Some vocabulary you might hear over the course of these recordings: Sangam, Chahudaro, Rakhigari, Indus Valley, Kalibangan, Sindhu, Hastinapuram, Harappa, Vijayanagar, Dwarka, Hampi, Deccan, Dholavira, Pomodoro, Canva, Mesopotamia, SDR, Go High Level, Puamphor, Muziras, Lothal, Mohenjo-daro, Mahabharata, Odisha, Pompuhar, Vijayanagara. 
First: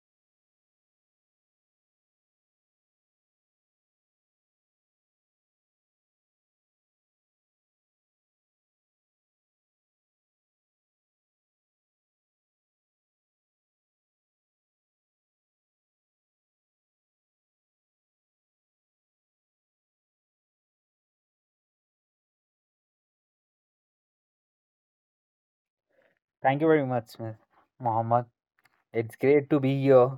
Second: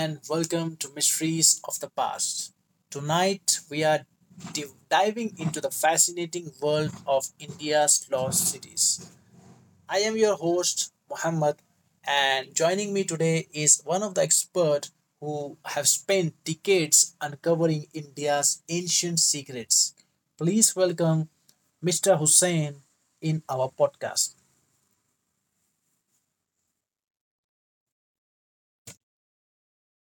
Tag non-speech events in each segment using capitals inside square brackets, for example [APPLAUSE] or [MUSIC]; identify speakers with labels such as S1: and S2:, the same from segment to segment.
S1: and welcome to Mysteries of the Past. Tonight, we are diving into the fascinating world of India's lost cities. I am your host, Muhammad, and joining me today is one of the experts who have spent decades uncovering India's ancient secrets. Please welcome Mr. Hussein in our podcast.
S2: Thank you very much, Ms. Mohammed. It's great to be here,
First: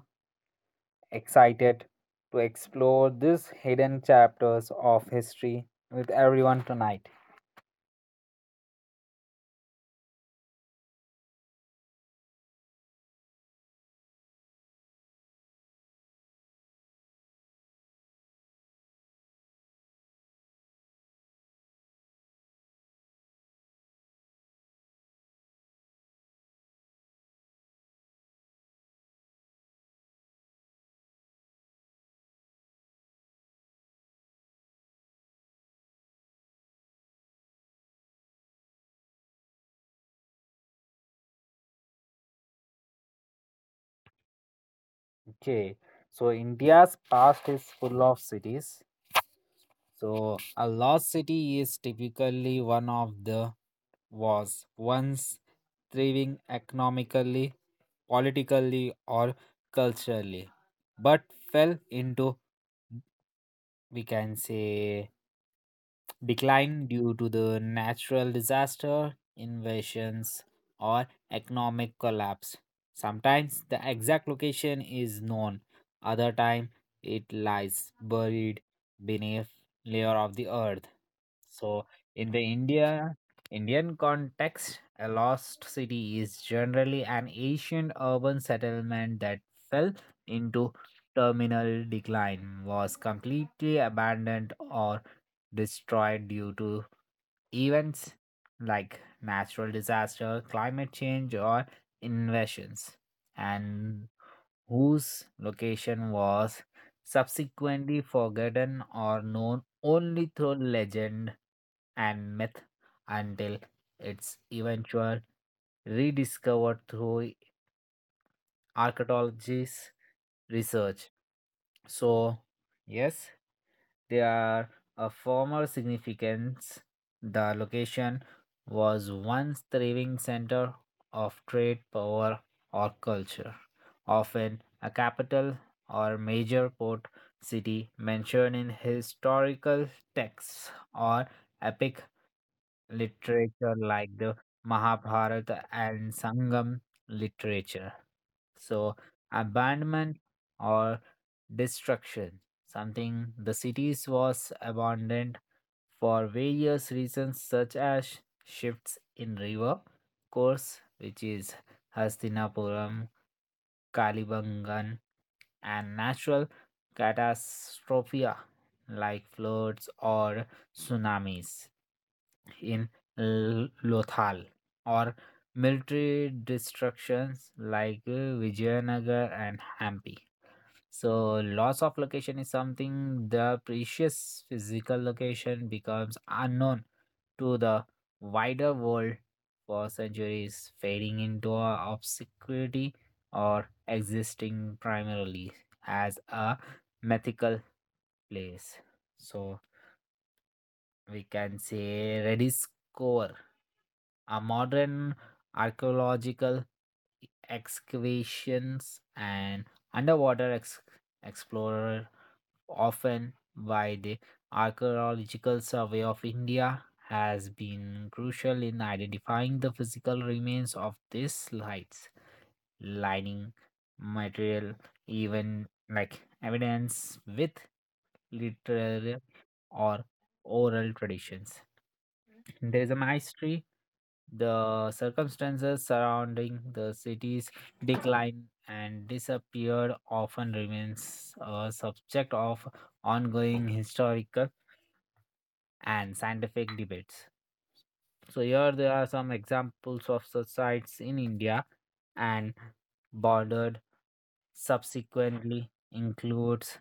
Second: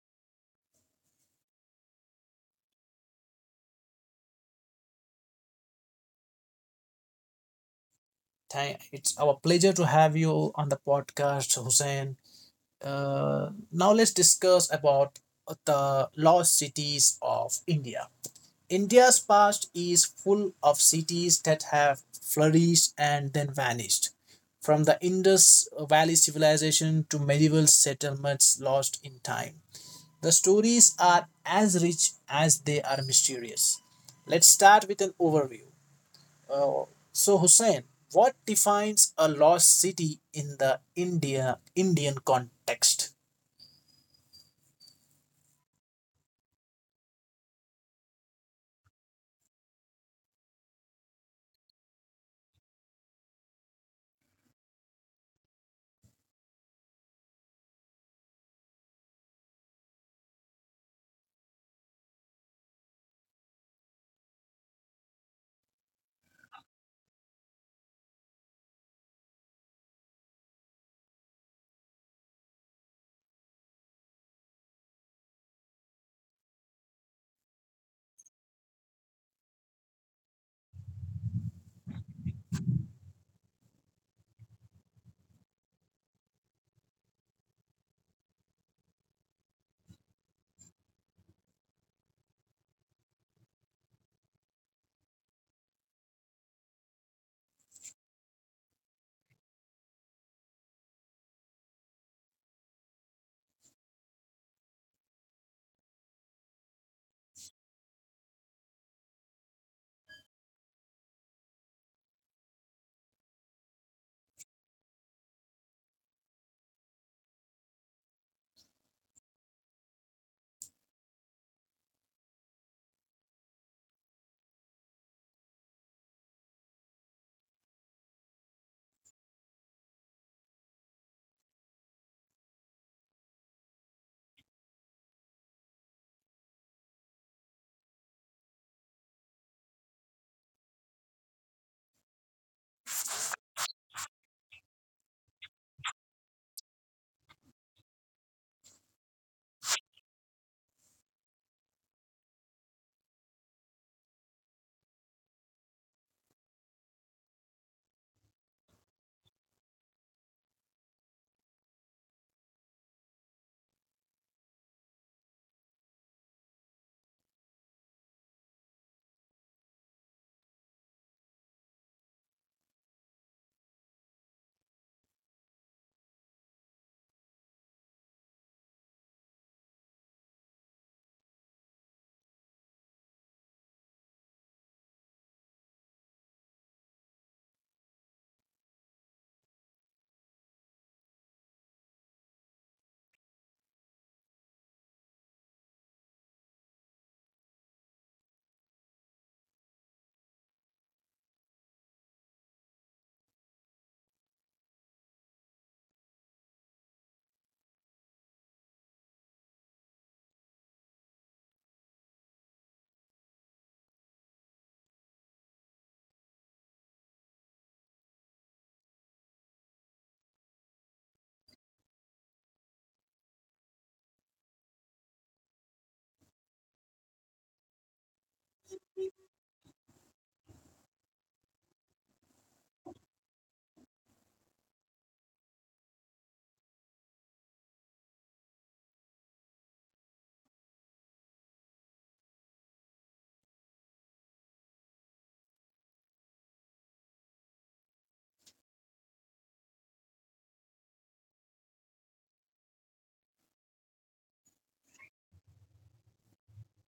S2: excited to explore these hidden chapters of history with everyone tonight.
S1: It's our pleasure to have you on the podcast, Hussein. Now let's discuss about the lost cities of India. India's past is full of cities that have flourished and then vanished. From the Indus Valley civilization to medieval settlements lost in time. The stories are as rich as they are mysterious. Let's start with an overview. Uh, so Hussein, what defines a lost city in the Indian context?
S2: Okay, so India's past is full of cities. So, a lost city is typically one of the was once thriving economically, politically, or culturally, but fell into, we can say, decline due to the natural disaster, invasions, or economic collapse. Sometimes the exact location is known, other time it lies buried beneath layer of the earth. So in the Indian context, a lost city is generally an ancient urban settlement that fell into terminal decline, was completely abandoned or destroyed due to events like natural disaster, climate change, or invasions, and whose location was subsequently forgotten or known only through legend and myth until its eventual rediscovered through archaeology's research. So, yes, they are a former significance. The location was once thriving center of trade, power, or culture, often a capital or major port city mentioned in historical texts or epic literature like the Mahabharata and Sangam literature. So, abandonment or destruction, something the cities was abandoned for various reasons such as shifts in river course, which is Hastinapuram Kalibangan, and natural catastrophe like floods or tsunamis in Lothal or military destructions like Vijayanagar and Hampi. So, loss of location is something the precious physical location becomes unknown to the wider world for centuries, fading into a obscurity or existing primarily as a mythical place. So we can say Redis Core, a modern archaeological excavations and underwater explorer often why the Archaeological Survey of India has been crucial in identifying the physical remains of these sites, lining material, even like evidence with literary or oral traditions. There is a mystery. The circumstances surrounding the city's decline and disappear often remains a subject of ongoing historical and scientific debates. So here there are some examples of such sites in India and bordered subsequently includes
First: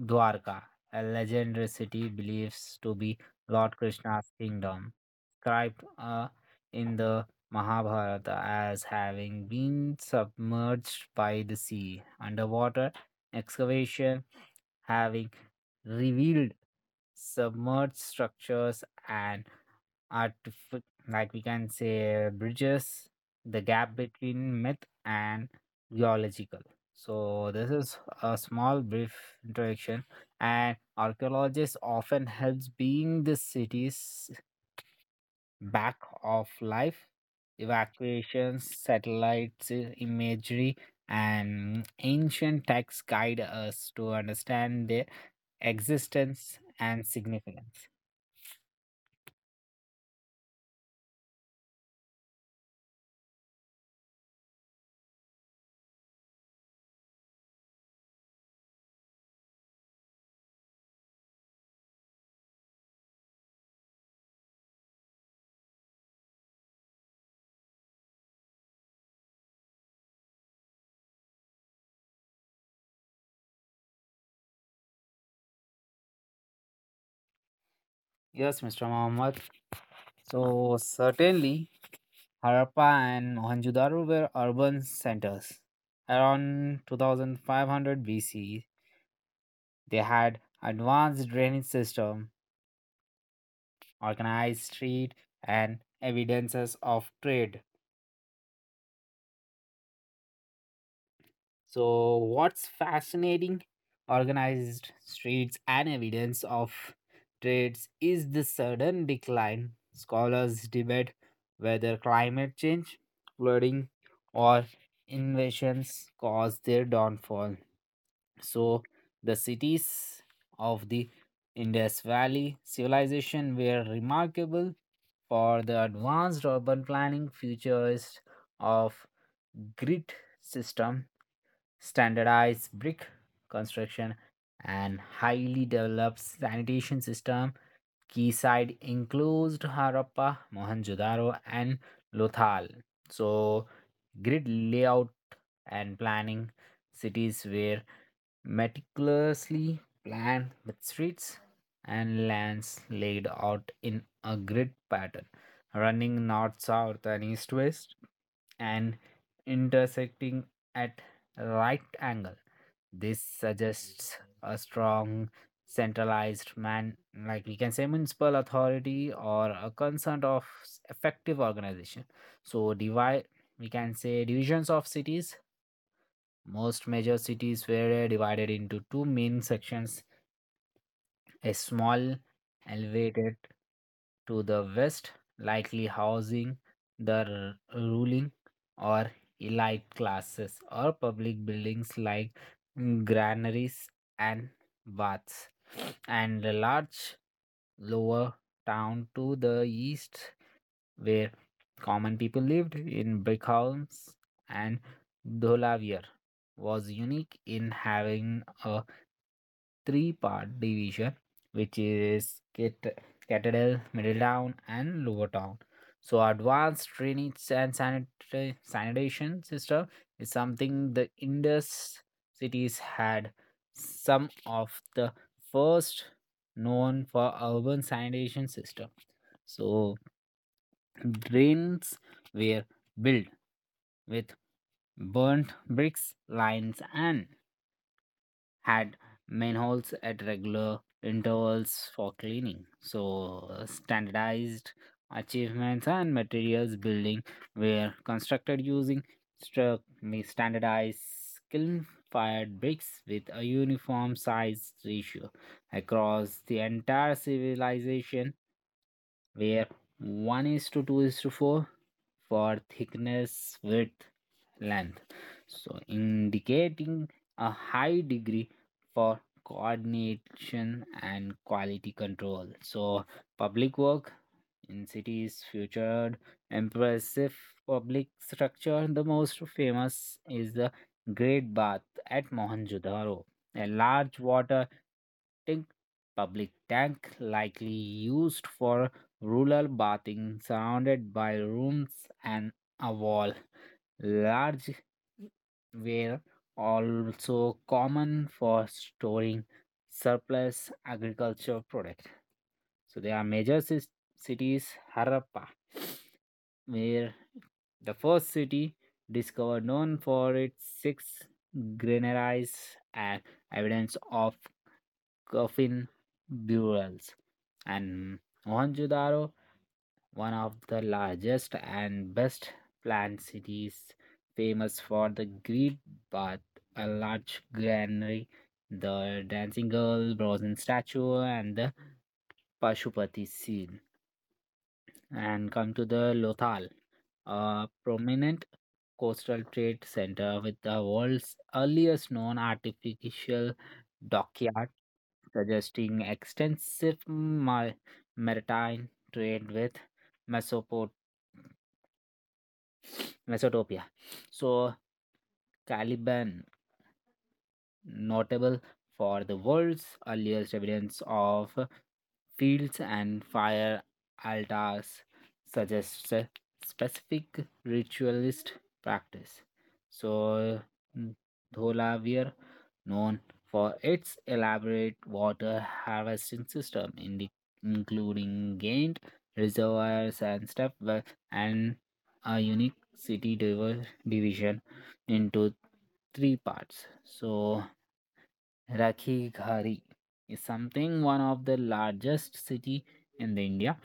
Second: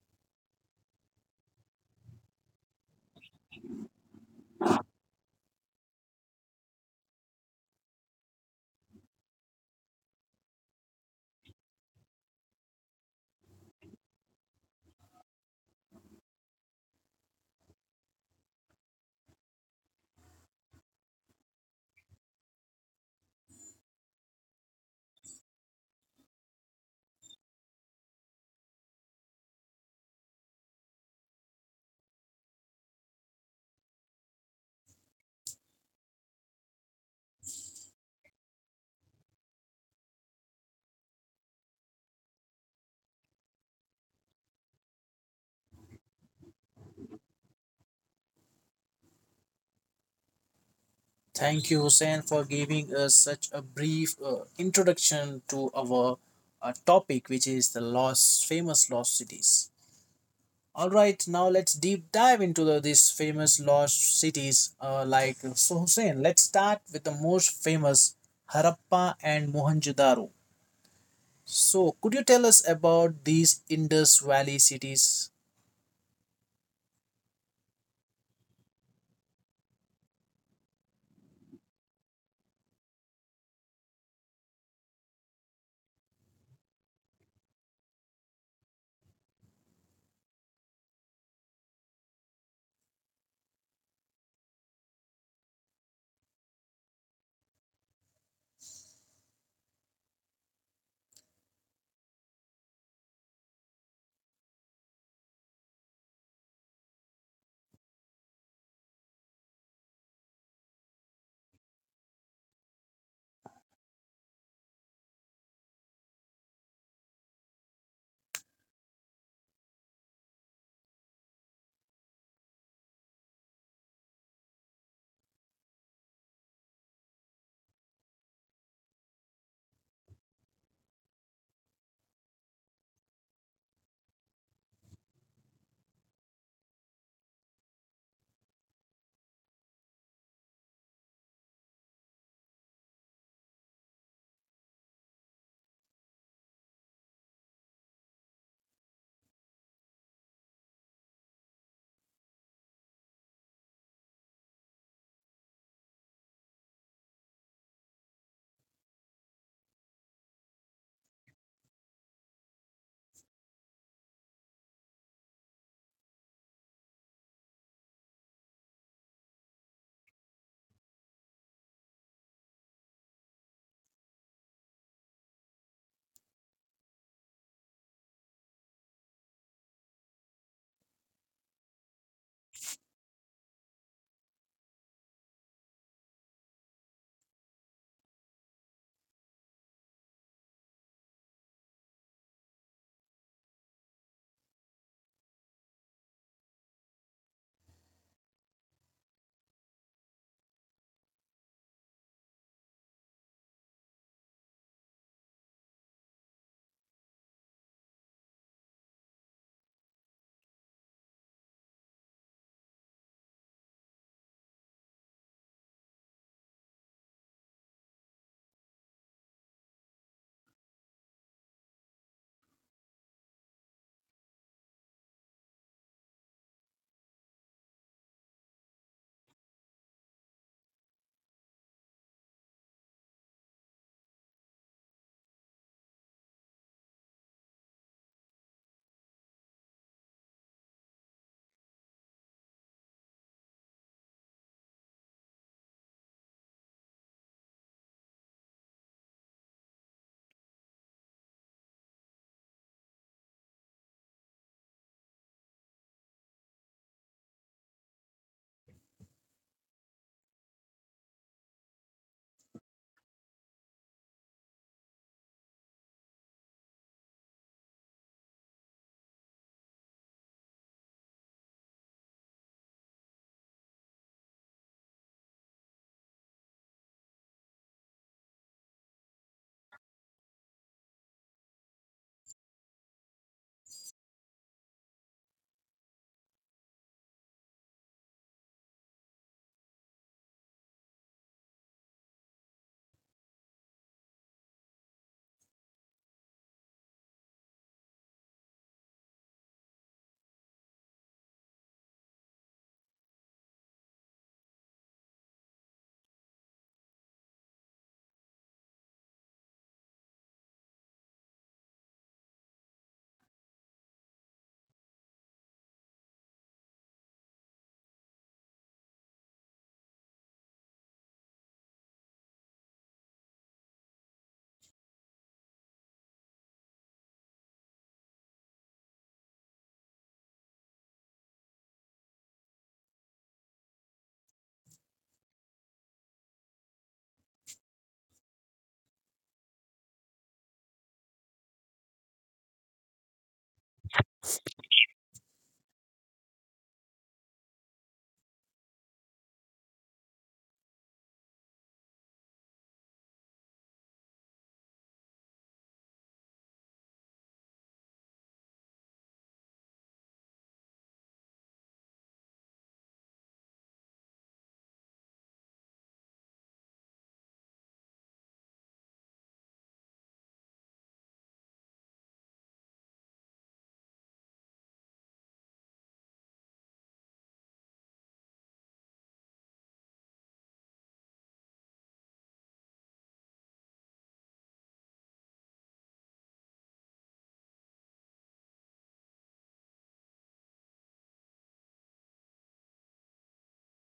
S2: Dwarka, a legendary city believed to be Lord Krishna's kingdom, described in the Mahabharata as having been submerged by the sea. Underwater excavation having revealed submerged structures and artif- like we can say bridges the gap between myth and geological, so this is a small brief introduction, and archaeologists often helps being the city's back of life evacuations satellites imagery and ancient texts guide us to understand their existence and significance.
S1: Thank you, Hussein, for giving us such a brief introduction to our topic, which is the lost, famous lost cities. All right, now let's deep dive into these famous lost cities. So, Hussein, let's start with the most famous Harappa and Mohenjo-daro. So, could you tell us about these Indus Valley cities?
S2: Yes, Mr. Mohammed. So certainly, Harappa and Mohenjo-daro were urban centers. Around 2500 BC, they had advanced drainage system, organized street, and evidences of trade. So, what's fascinating? Organized streets and evidence of trades is the sudden decline. Scholars debate whether climate change, flooding, or invasions caused their downfall. So, the cities of the Indus Valley civilization were remarkable for the advanced urban planning, futurist of grid system, standardized brick construction, and highly developed sanitation system quayside enclosed Harappa, Mohenjo-daro, and Lothal. So grid layout and planning, cities were meticulously planned with streets and lands laid out in a grid pattern, running north, south, and east, west, and intersecting at right angle. This suggests a strong centralized man, like we can say municipal authority or a concern of effective organization. So, devi we can say divisions of cities, most major cities were divided into two main sections, a small elevated to the west, likely housing the ruling or elite classes or public buildings like granaries and baths, and a large lower town to the east where common people lived in brick homes, and Dholavir was unique in having a three-part division, which is Citadel, Middle Town, and Lower Town. So, advanced drainage and sanitation system is something the Indus cities had some of the first known for urban sanitation system. So, drains were built with burnt bricks, lines, and had manholes at regular intervals for cleaning. So, standardized achievements and materials building were constructed using struck standardized kiln fired bricks with a uniform size ratio across the entire civilization where 1 is to 2 is to 4 for thickness, width, length. So, indicating a high degree for coordination and quality control. So, public work in cities featured impressive public structure. The most famous is the Great Bath at Mohenjo-daro, a large water big public tank likely used for rural bathing surrounded by rooms and a wall large were also common for storing surplus agricultural product. So there are major cities, Harappa, where the first city discovered known for its six granaries and evidence of coffin burials. And Mohenjo-daro, one of the largest and best planned cities, famous for the great bath, a large granary, the dancing girl, bronze statue, and the Pashupati seal, and come to the Lothal, a prominent coastal trade center with the world's earliest known artificial dockyard, suggesting extensive maritime trade with Mesopot- Mesopotamia. So, Caliban, notable for the world's earliest evidence of fields and fire altars, suggests a specific ritualist practice. So, mm, Dholavir, known for its elaborate water harvesting system, including gained reservoirs and step well, and a unique city division into three parts. So, Rakhigari is something one of the largest city in the India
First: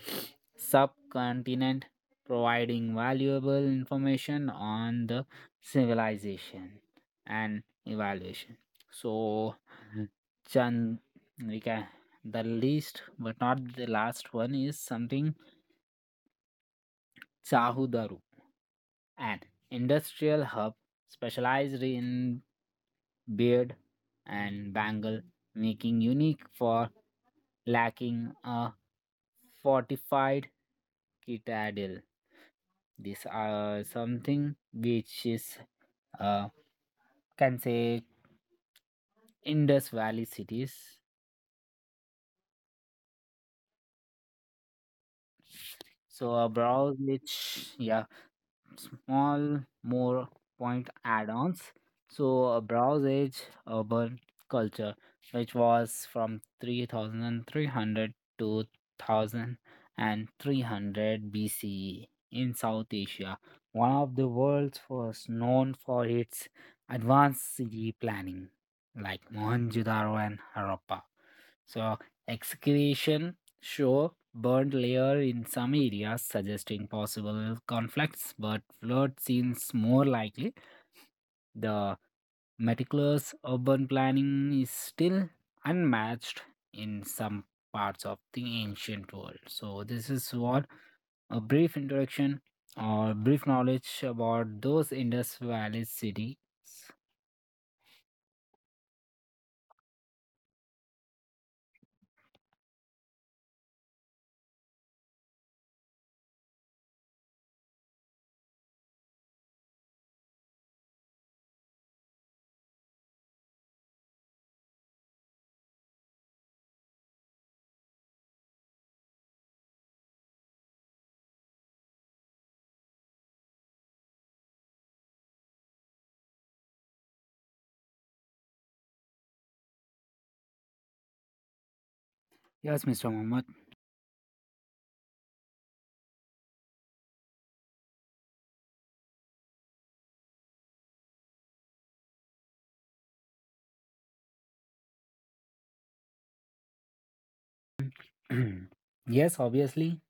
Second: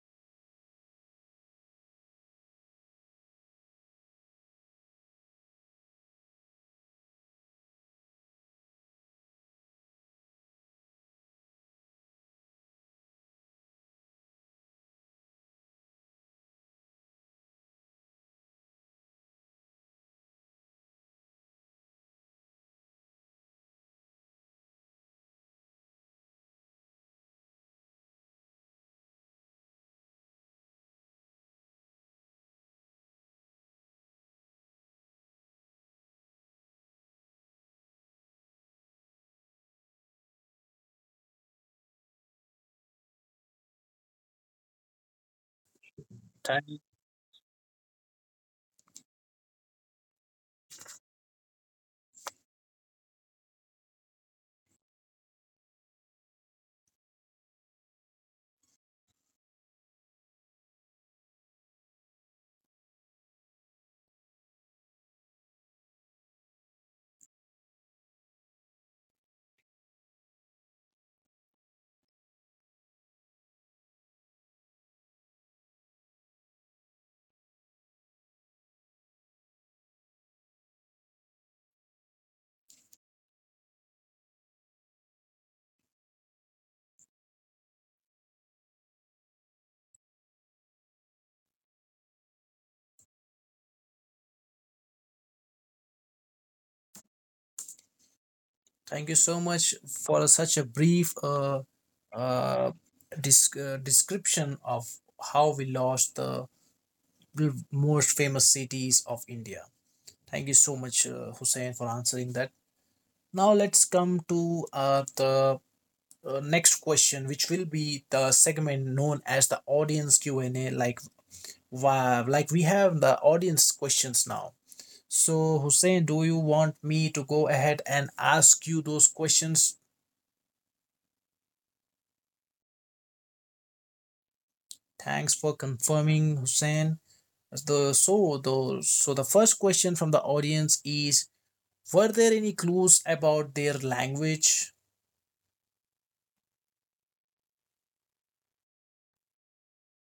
S2: subcontinent, providing valuable information on the civilization and evaluation. So, Chan, we can, the least but not the last one is something Chahudaru, an industrial hub specialized in beard and bangle making, unique for lacking a fortified citadel. These are something which is uh, can say Indus Valley cities. So a browse which, yeah, small more point add-ons. So a browse age urban culture which was from 3300 to 1300 BCE in South Asia, one of the world's first known for its advanced city planning like Mohenjo-daro and Harappa. So, excavation show burnt layer in some areas, suggesting possible conflicts, but flood seems more likely. The meticulous urban planning is still unmatched in some parts of the ancient world. So, this is what a brief introduction or brief knowledge about those Indus Valley cities.
S1: Thank you so much for such a brief uh, description of how we lost the most famous cities of India. Thank you so much, Hussein, for answering that. Now let's come to the next question, which will be the segment known as the audience Q and A. Like, wow, like we have the audience questions now. So, Hussein, do you want me to go ahead and ask you those questions?
S2: Yes, Mr. Mohammed.
S1: Thanks for confirming, Hussein. The first question from the audience is: Were there any clues about their language?
S2: [CLEARS THROAT] Yes, obviously,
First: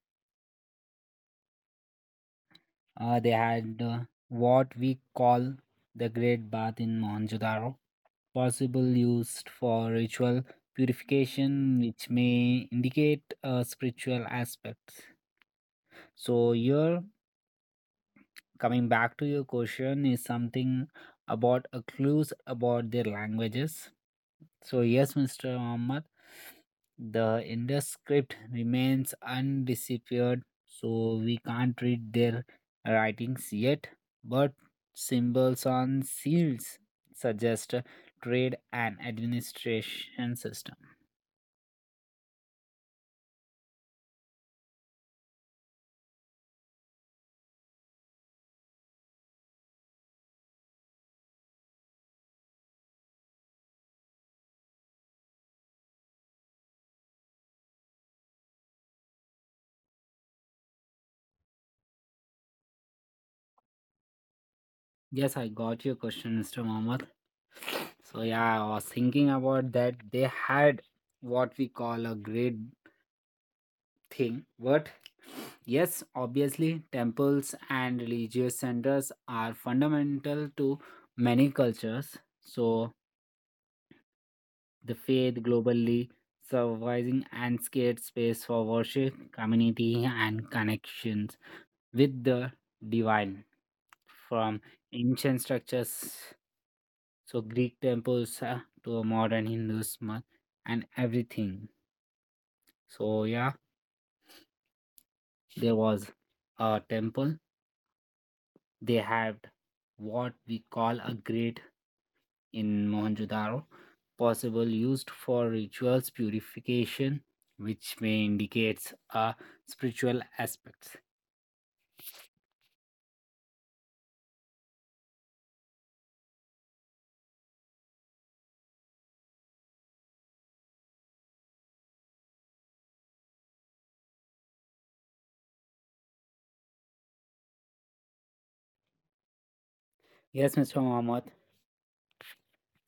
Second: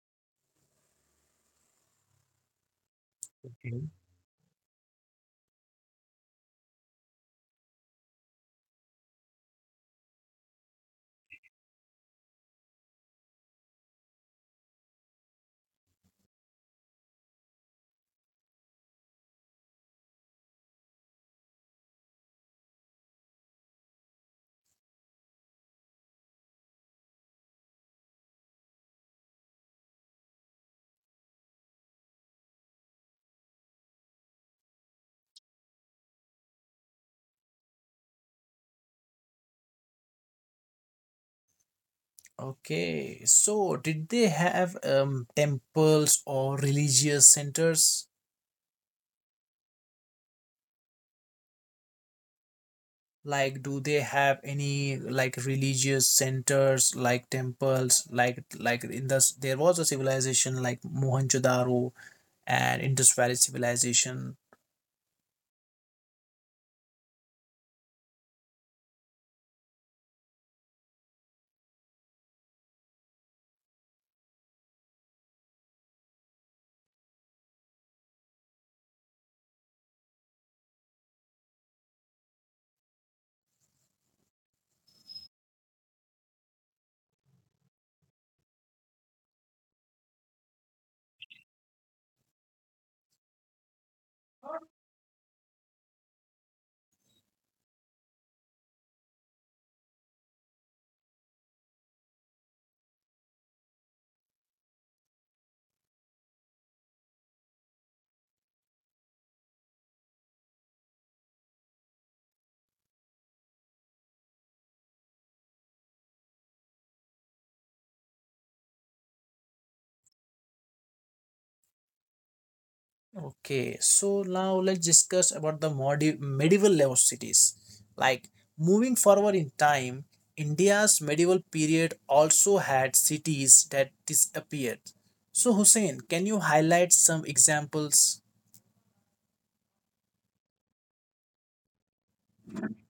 S2: They
S1: Okay.
S2: had what we call the Great Bath in Mohenjo-daro, possible used for ritual purification, which may indicate a spiritual aspect. So here, coming back to your question, is something about a clues about their languages. So, yes, Mr. Muhammad, the Indus script remains undisappeared, so we can't read their writings yet, but symbols on seals suggest a trade and administration system.
S1: Okay, so did they have temples or religious centers? Like, do they have any like religious centers, like temples, like in the there was a civilization like Mohenjo-daro and Indus Valley civilization.
S2: Yes, I got your question, Mr. Muhammad. So, yeah, I was thinking about that. They had what we call a great thing. But yes, obviously, temples and religious centers are fundamental to many cultures. So, the faith globally surviving and scared space for worship, community, and connections with the divine from ancient structures, so Greek temples to modern Hinduism and everything. So, yeah, there was a temple. They had what we call a grate in Mohenjo-daro, possible used for rituals purification, which may indicates a spiritual aspect.
S1: Okay, so now let's discuss about the medieval level cities. Like moving forward in time, India's medieval period also had cities that disappeared. So, Hussein, can you highlight some examples?
S2: Yes, Mr. Mohammed.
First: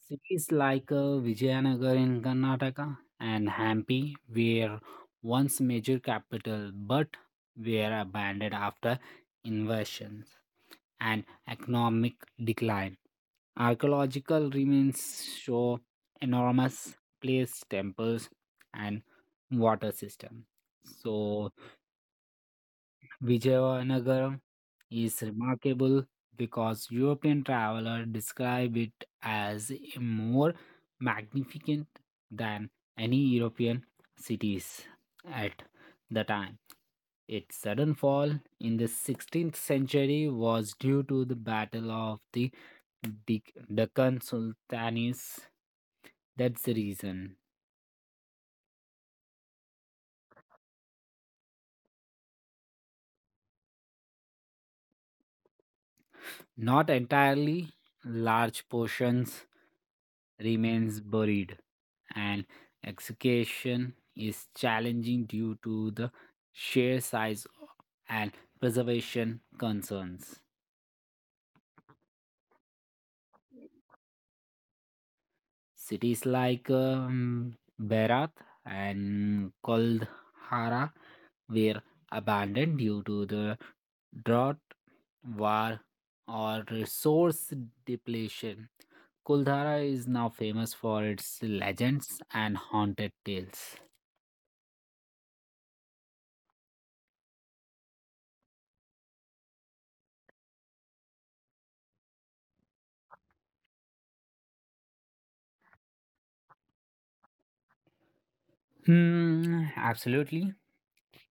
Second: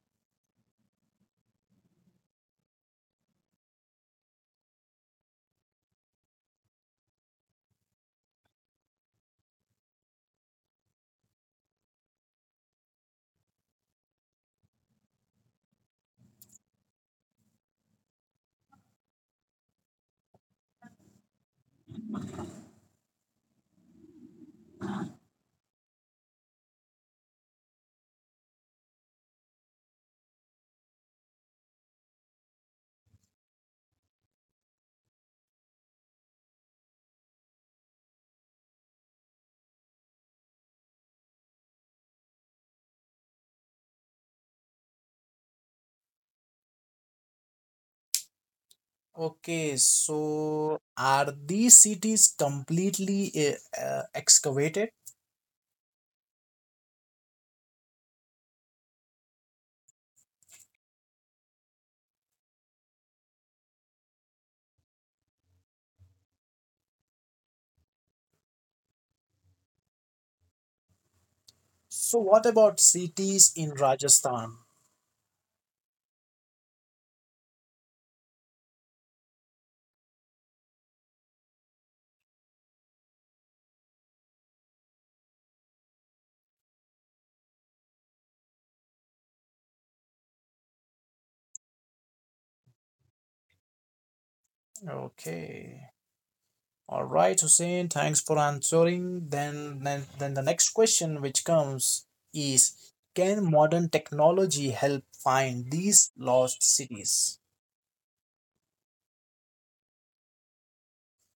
S2: Cities like Vijayanagar in Karnataka and Hampi were once major capital, but were abandoned after invasions and economic decline. Archaeological remains show enormous place temples and water system. So Vijayanagara is remarkable because European traveler describe it as a more magnificent than any European cities at the time. Its sudden fall in the 16th century was due to the Battle of the Deccan Sultanates. That's the reason.
S1: Okay, so are these cities completely excavated?
S2: Not entirely, large portions remains buried, and excavation is challenging due to the sheer size and preservation concerns.
S1: So, what about cities in Rajasthan?
S2: Cities like Berat and Koldhara were abandoned due to the drought, war, or resource depletion. Kuldhara is now famous for its legends and haunted tales.
S1: Okay. All right, Hussein, thanks for answering. Then the next question which comes is: Can modern technology help find these lost cities?
S2: Hmm, absolutely.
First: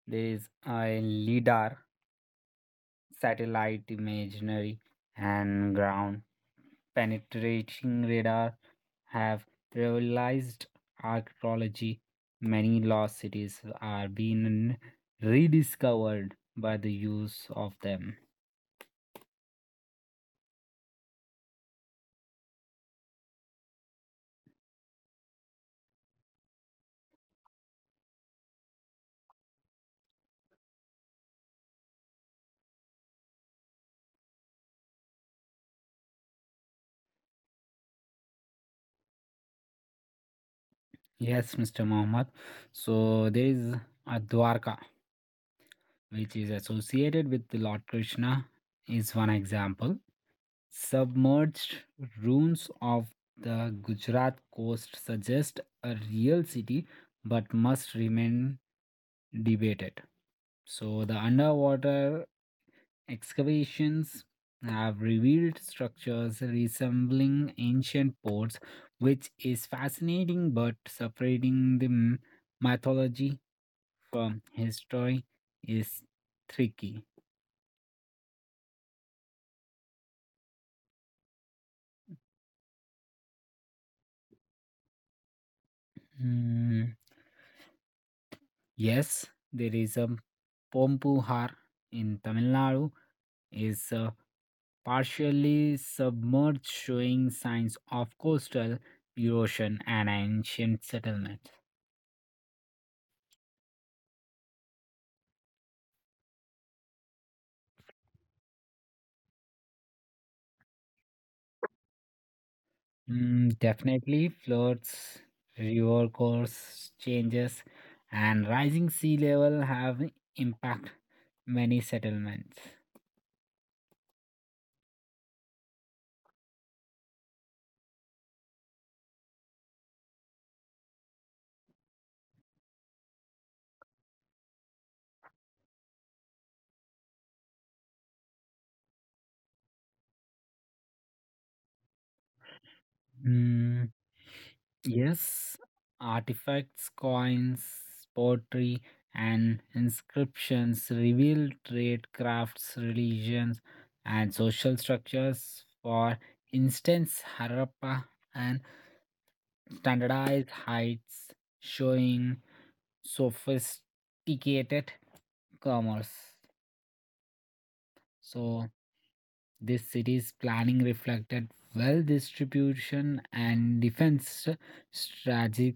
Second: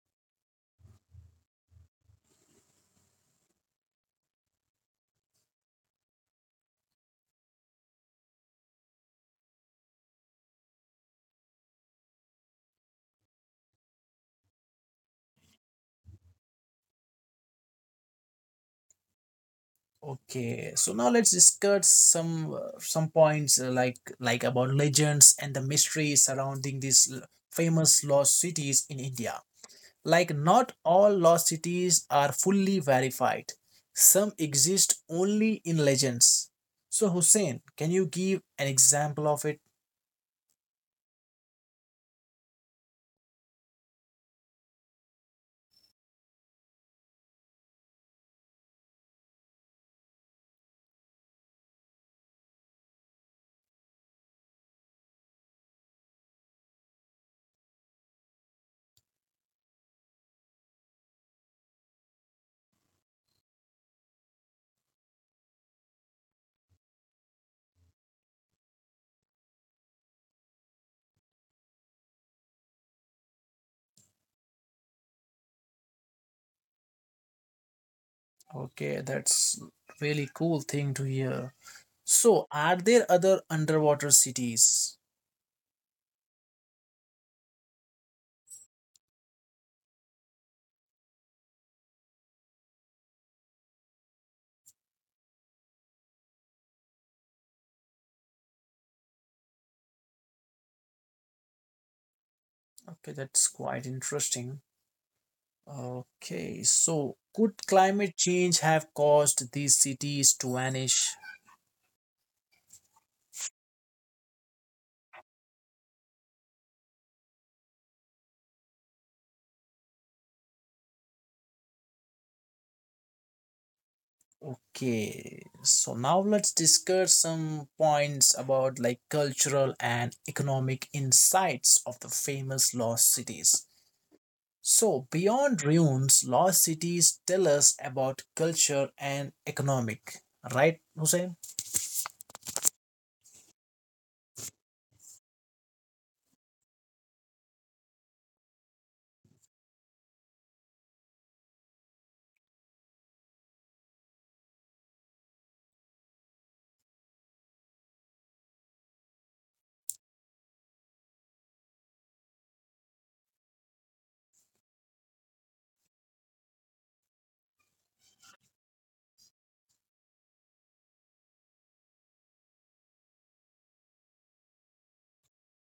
S2: There is a leader satellite imagery and ground penetrating radar have realized archaeology. Many lost cities are being rediscovered by the use of them.
S1: Okay, so now let's discuss some points about legends and the mysteries surrounding these famous lost cities in India. Like, not all lost cities are fully verified, some exist only in legends. So, Hussein, can you give an example of it?
S2: Yes, Mr. Mohammed. So there is a Dwarka, which is associated with the Lord Krishna, is one example. Submerged ruins of the Gujarat coast suggest a real city but must remain debated. So, the underwater excavations have revealed structures resembling ancient ports, which is fascinating, but separating the mythology from history is tricky.
S1: Okay, that's really cool thing to hear. So, are there other underwater cities?
S2: Mm, yes, there is a Pompuhar in Tamil Nadu is partially submerged, showing signs of coastal erosion and ancient settlement.
S1: Okay, that's quite interesting. Okay, so could climate change have caused these cities to vanish?
S2: Mm, definitely, floods, river course changes, and rising sea level have impact many settlements.
S1: Okay, so now let's discuss some points about like cultural and economic insights of the famous lost cities. So, beyond ruins, lost cities tell us about culture and economic, right, Hussein?
S2: Mm, yes, artifacts, coins, pottery, and inscriptions reveal trade, crafts, religions, and social structures. For instance, Harappa and standardized heights showing sophisticated commerce. So, this city's planning reflected well distribution and defense strategic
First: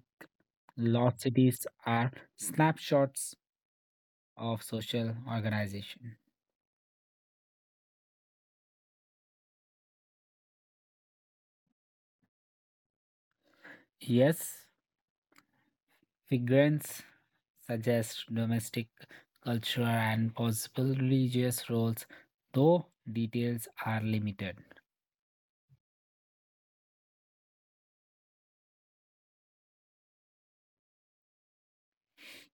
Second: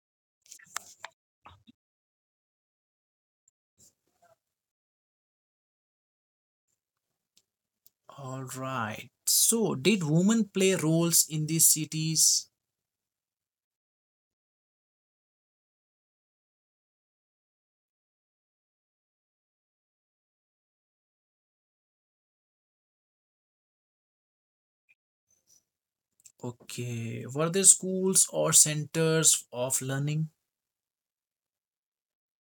S2: large cities are snapshots of social organization.
S1: All right. So, did women play roles in these cities?
S2: Yes, figurants suggest domestic cultural and possible religious roles, though details are limited.
S1: Okay. Were there schools or centers of learning?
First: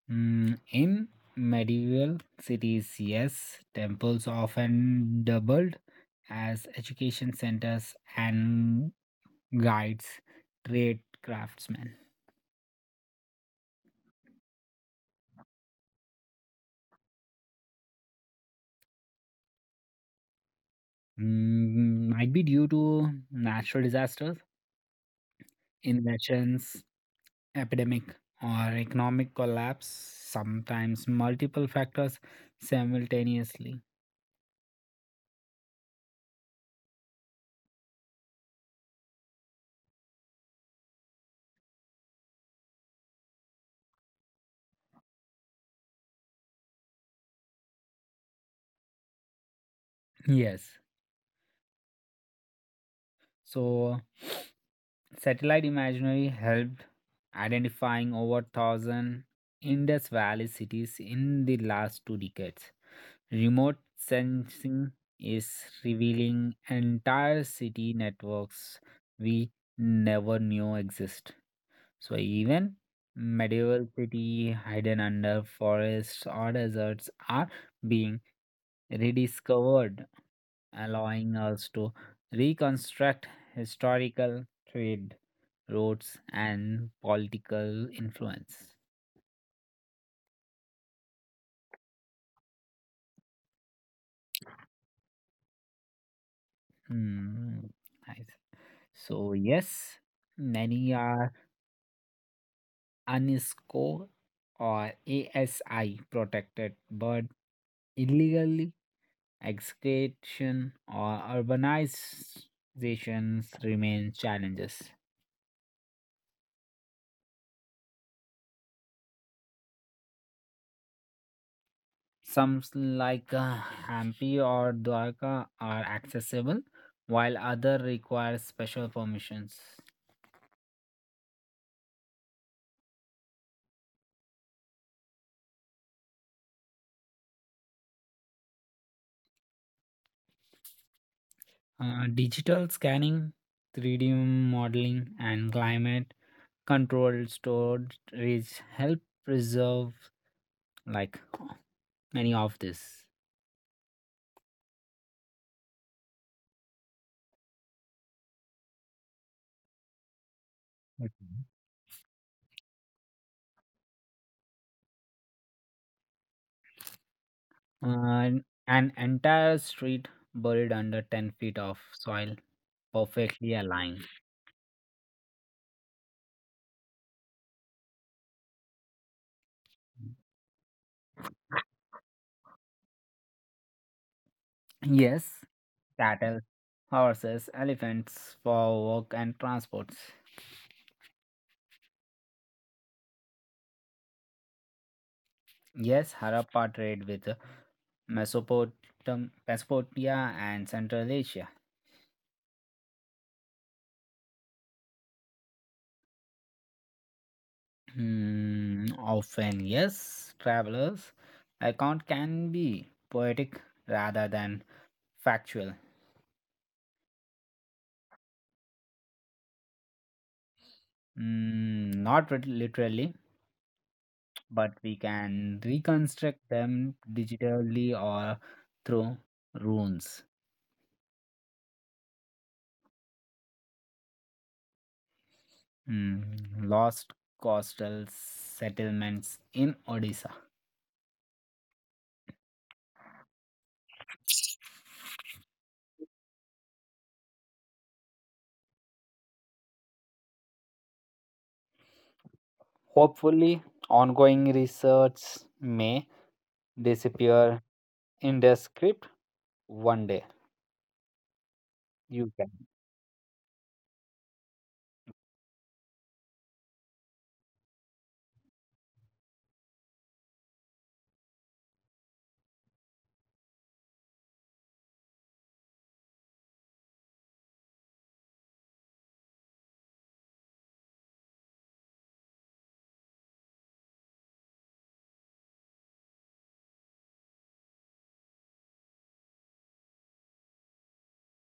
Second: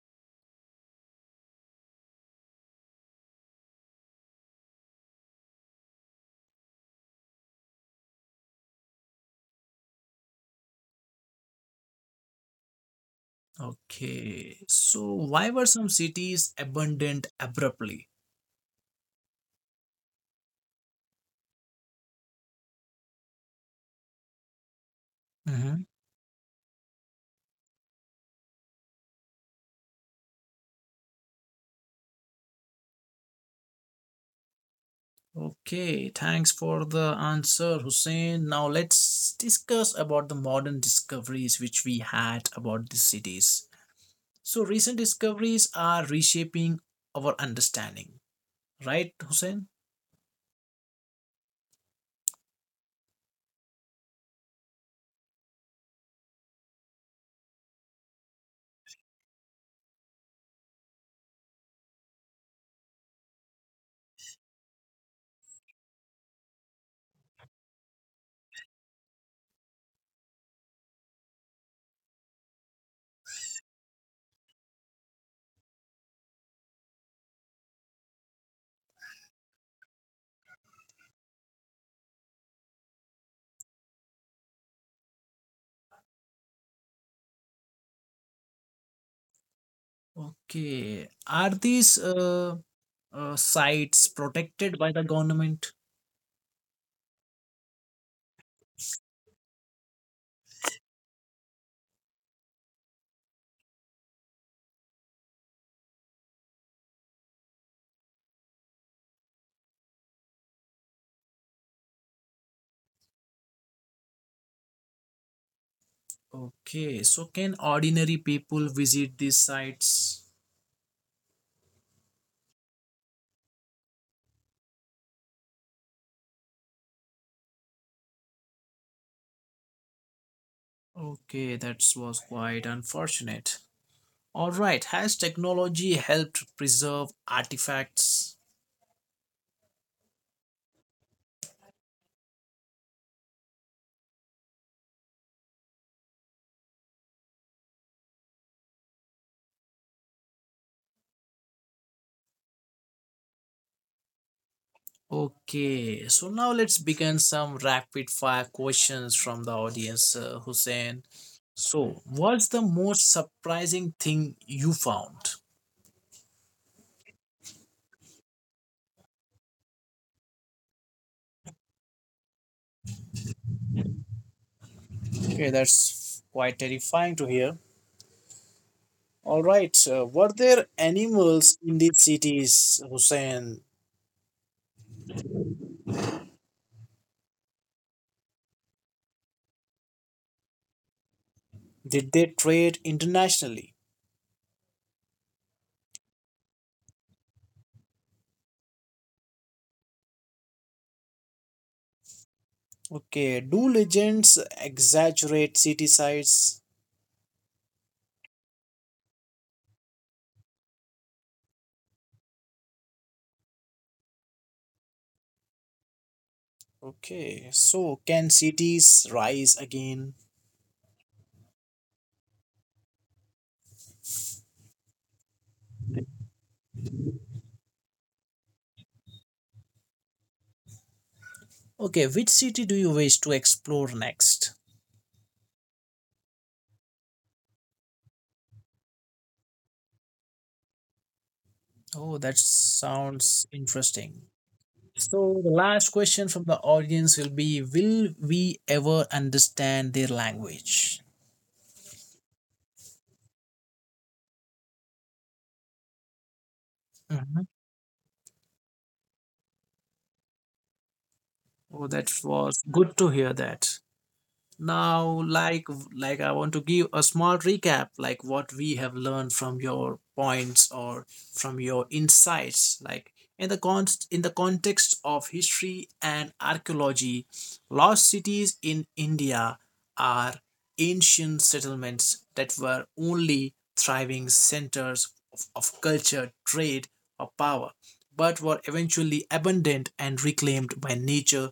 S2: Mm, in medieval cities, yes, temples often doubled as education centers and guides trade craftsmen.
S1: Okay. So, why were some cities abandoned abruptly?
S2: Mm, might be due to natural disasters,
S1: Mhm.
S2: invasions, epidemic, or economic collapse, sometimes multiple factors simultaneously.
S1: Okay, thanks for the answer, Hussein. Now let's discuss about the modern discoveries which we had about the cities. So recent discoveries are reshaping our understanding, right, Hussein?
S2: Yes. So, [SNIFFS] satellite imagery helped identifying over 1000 Indus Valley cities in the last two decades. Remote sensing is revealing entire city networks we never knew exist. So, even medieval cities hidden under forests or deserts are being rediscovered, allowing us to reconstruct historical trade routes and political influence.
S1: Okay, are these sites protected by the government?
S2: Hmm. Nice. So, yes, many are UNESCO or ASI protected, but illegally excavation or urbanizations remain challenges.
S1: Okay, so can ordinary people visit these sites?
S2: Some like Hampi or Dwarka are accessible, while other require special permissions.
S1: Okay, that was quite unfortunate. All right. Has technology helped preserve artifacts?
S2: Digital scanning, 3D modeling, and climate controlled storage help preserve like many of this.
S1: Okay. So now let's begin some rapid fire questions from the audience, Hussein.
S2: Okay.
S1: So, what's the most surprising thing you found?
S2: And an entire street buried under 10 feet of soil perfectly aligned.
S1: Okay, that's quite terrifying to hear. All right. Were there animals in these cities, Hussein?
S2: Yes, cattle, horses, elephants for work and transports.
S1: Did they trade internationally?
S2: Yes, Harappa trade with Mesopotamia and Central Asia.
S1: Okay. Do legends exaggerate city sites?
S2: Hmm, often, yes, travelers. Account can be poetic rather than factual.
S1: Okay, so can cities rise again?
S2: Mm, not literally, but we can reconstruct them digitally or through runes.
S1: Okay, which city do you wish to explore next?
S2: Mm, lost coastal settlements in Odisha.
S1: Oh, that sounds interesting. So, the last question from the audience will be: Will we ever understand their language?
S2: Hopefully, ongoing research may
S1: Mhm.
S2: disappear in the script one day.
S1: Oh, that
S2: You can.
S1: was good to hear that. Now, like I want to give a small recap, like what we have learned from your points or from your insights, like in the const in the context of history and archaeology, lost cities in India are ancient settlements that were only thriving centers of culture, trade, or power, but were eventually abandoned and reclaimed by nature,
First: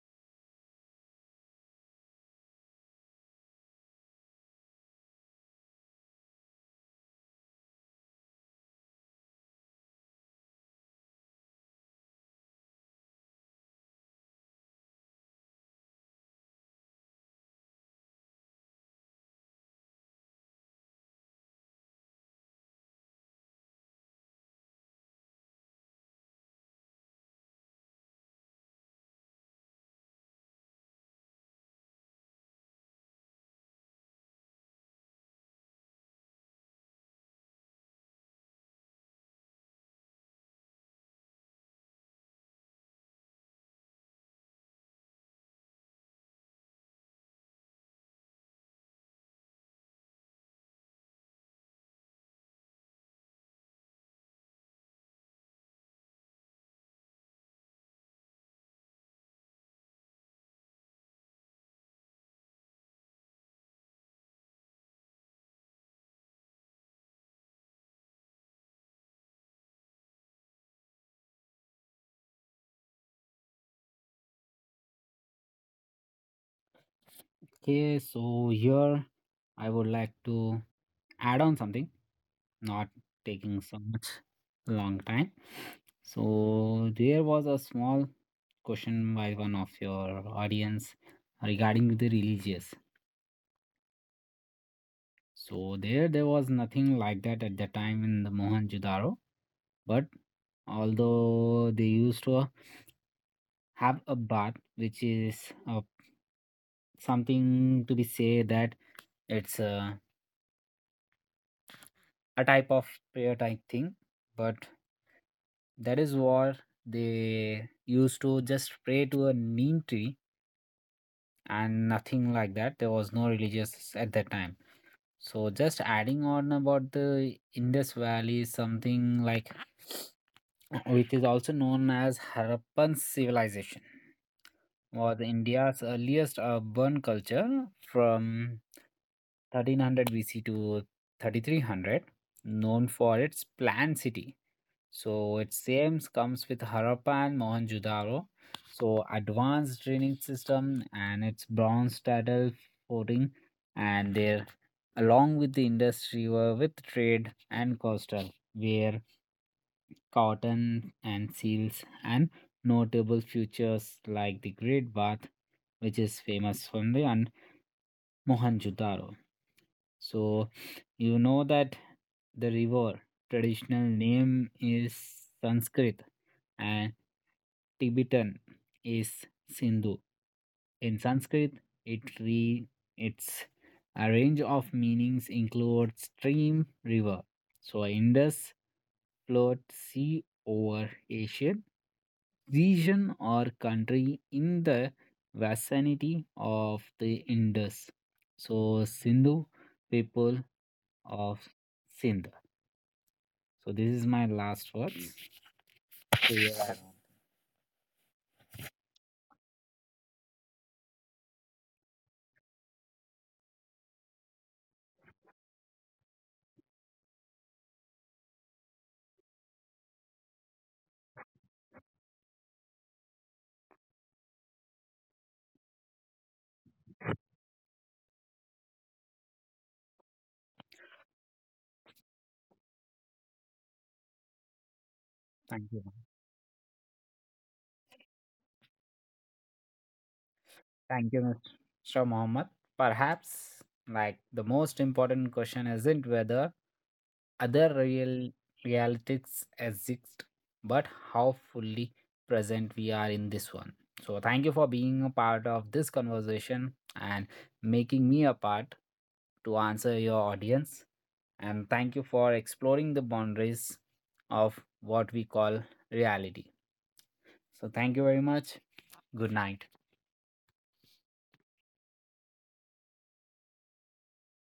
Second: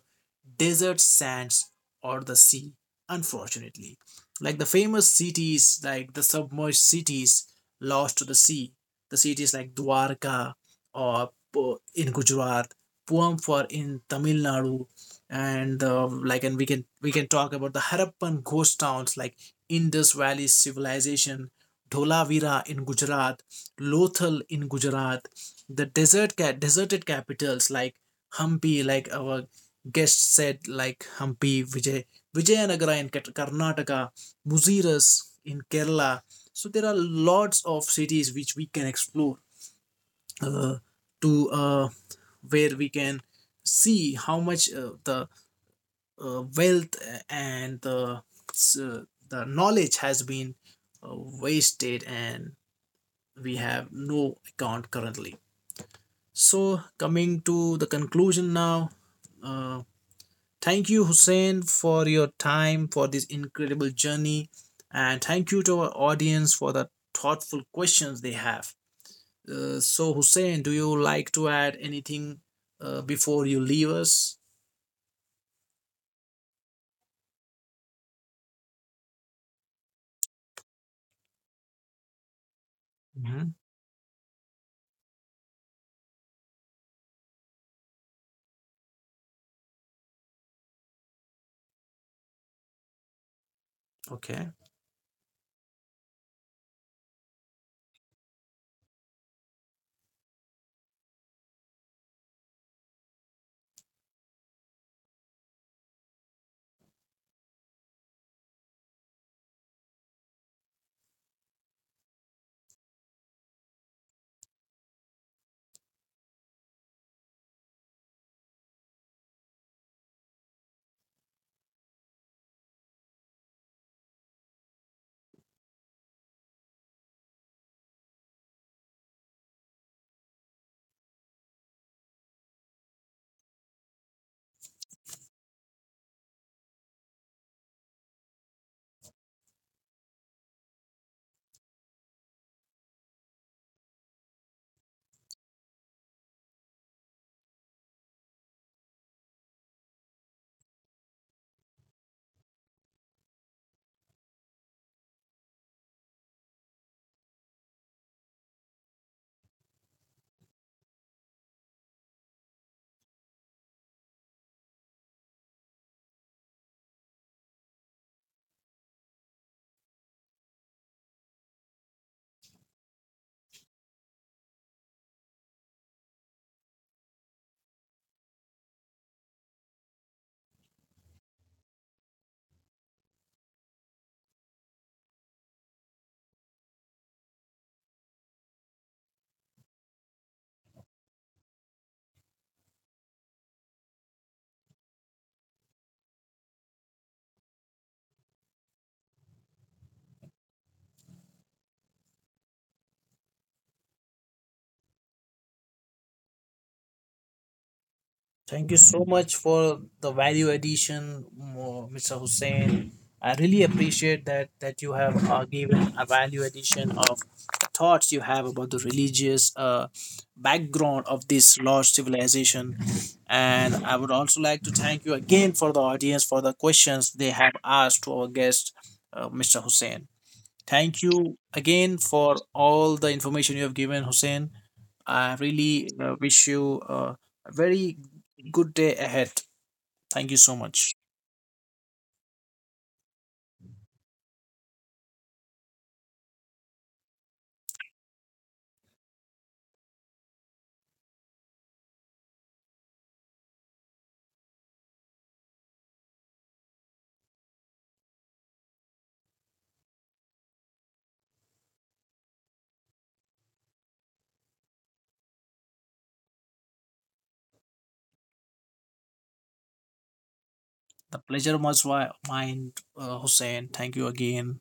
S1: desert sands, or the sea unfortunately. Like the famous cities, like the submerged cities lost to the sea, the cities like Dwarka or in Gujarat, Puamphor in Tamil Nadu, and and we can talk about the Harappan ghost towns like Indus Valley civilization, Dholavira in Gujarat, Lothal in Gujarat, the desert deserted capitals like Hampi, like our guest said, like Hampi, which Vijayanagara in Karnataka, Muziras in Kerala. So there are lots of cities which we can explore uh, to where we can see how much the wealth and uh, the knowledge has been wasted and we have no account currently. So coming to the conclusion now, uh, thank you, Hussein, for your time for this incredible journey. And thank you to our audience for the thoughtful questions they have. So, Hussein, do you like to add anything before you leave us?
S2: Okay, so here I would like to add on something, not
S1: Mhm.
S2: taking so much long time. So there was a small question by one of your audience regarding the religious.
S1: Okay.
S2: So there was nothing like that at the time in the Mohenjo-daro, but although they used to have a bath which is a something to be say that it's a type of prayer type thing, but that is what they used to just pray to a neem tree and nothing like that, there was no religious at that time. So just adding on about the Indus Valley, something like [SNIFFS] which is also known as Harappan civilization, was India's earliest urban culture from 1300 BC to 3300, known for its planned city so it seems comes with Harappa and Mohenjo-daro. So advanced training system and its bronze saddle footing and there along with the industry were with trade and coastal where cotton and seals and notable features like the Great Bath which is famous from the and Mohenjo-daro. So, you know that the river traditional name is Sanskrit and Tibetan is Sindhu. In Sanskrit, it re its a range of meanings include stream, river. So Indus flowed sea over Asian region or country in the vicinity of the Indus. So Sindhu people of Sindh. So this is my last words. So yeah,
S1: Thank you so much for the value addition, Mr. Hussein. I really appreciate that you have given a value addition of thoughts you have about the religious background of this lost civilization. And I would also like to thank you again for the audience for the questions they have asked to our guest, Mr. Hussein. Thank you again for all the information you have given, Hussein. I
S2: thank you.
S1: really wish you a very good day ahead. Thank you so much.
S2: Thank you, Mr. Mohammed. Perhaps, like, the most important question isn't whether other realities exist, but how fully present we are in this one. So, thank you for being a part of this conversation and making me a part to answer your audience. And thank you for exploring the boundaries of what we call reality. So, thank you very much. Good night.
S1: The pleasure was mine, Hussein. Thank you again.